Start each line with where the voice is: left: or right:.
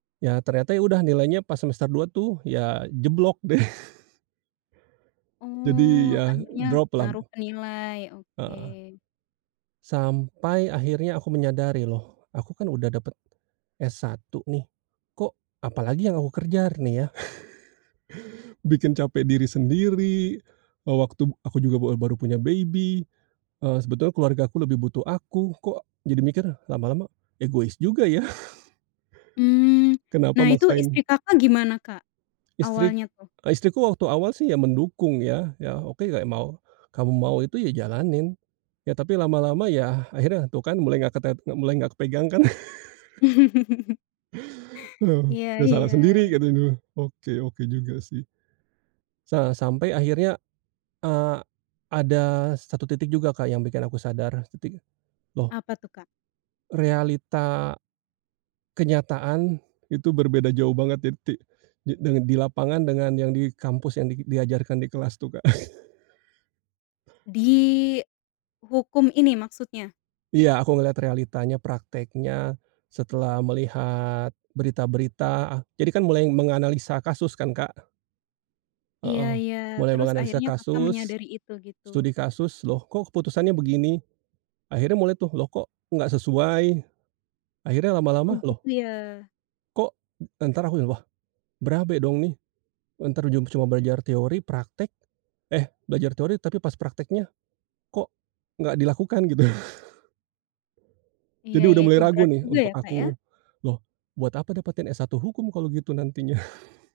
right: Ya, ternyata, ya, udah nilainya pas semester 2, tuh, ya, jeblok, deh. Jadi,
left: Oh,
right: ya,
left: akhirnya
right: drop lam
left: ngaruh ke nilai, oke.
right: Heeh. Sampai akhirnya aku menyadari, "Loh, aku, kan, udah dapet S1, nih, kok apalagi yang aku kejar, nih, ya?" Bikin capek diri sendiri, wa waktu aku juga bar baru punya baby, eee, sebetulnya keluargaku lebih butuh aku, kok, jadi mikir, lama-lama egois juga, ya.
left: Mmm.
right: Kenapa
left: Nah, itu istri
right: maksain
left: Kakak gimana, Kak?
right: Istri
left: Awalnya, tuh?
right: eee, istriku waktu awal, sih, ya, mendukung, ya. Ya, oke, kayak mau kamu mau itu, ya, jalanin. Ya, tapi lama-lama, ya, akhirnya, tuh, kan, mulai nggak ketet mulai nggak kepegang, kan. Oh,
left: Iya
right: "Ya, salah
left: iya.
right: sendiri," katanya. Oke oke juga, sih. Sa sampai akhirnya, eee, ada satu titik juga, Kak, yang bikin aku sadar. Titik, loh
left: Apa, tuh, Kak?
right: realita, kenyataan itu berbeda jauh banget ya ti di deng dengan di lapangan dengan yang di kampus yang di diajarkan di kelas, tuh, Kak.
left: Di Hukum ini maksudnya?
right: Iya, aku ngelihat realitanya, praktiknya, setelah melihat berita-berita, ah, jadi, kan, mulai menganalisa kasus, kan, Kak.
left: Iya
right: Heeh.
left: iya.
right: Mulai
left: Terus
right: menganalisa
left: akhirnya Kakak
right: kasus,
left: menyadari itu, gitu?
right: studi kasus, "Loh, kok, keputusannya begini?" Akhirnya mulai, tuh, "Loh, kok nggak sesuai?" Akhirnya
left: Oh,
right: lama-lama, loh
left: gitu, ya.
right: kok entar aku yang, "Wah, berabe, dong, nih. Entar ujung percuma belajar teori, praktik eh, belajar teori tapi pas praktiknya, kok, nggak dilakukan." Gitu.
left: Iya
right: Jadi
left: iya,
right: udah mulai
left: itu
right: ragu,
left: berat
right: nih,
left: juga,
right: untuk
left: ya, Kak, ya.
right: aku, "Loh, buat apa dapetin S1 Hukum kalau gitu nantinya."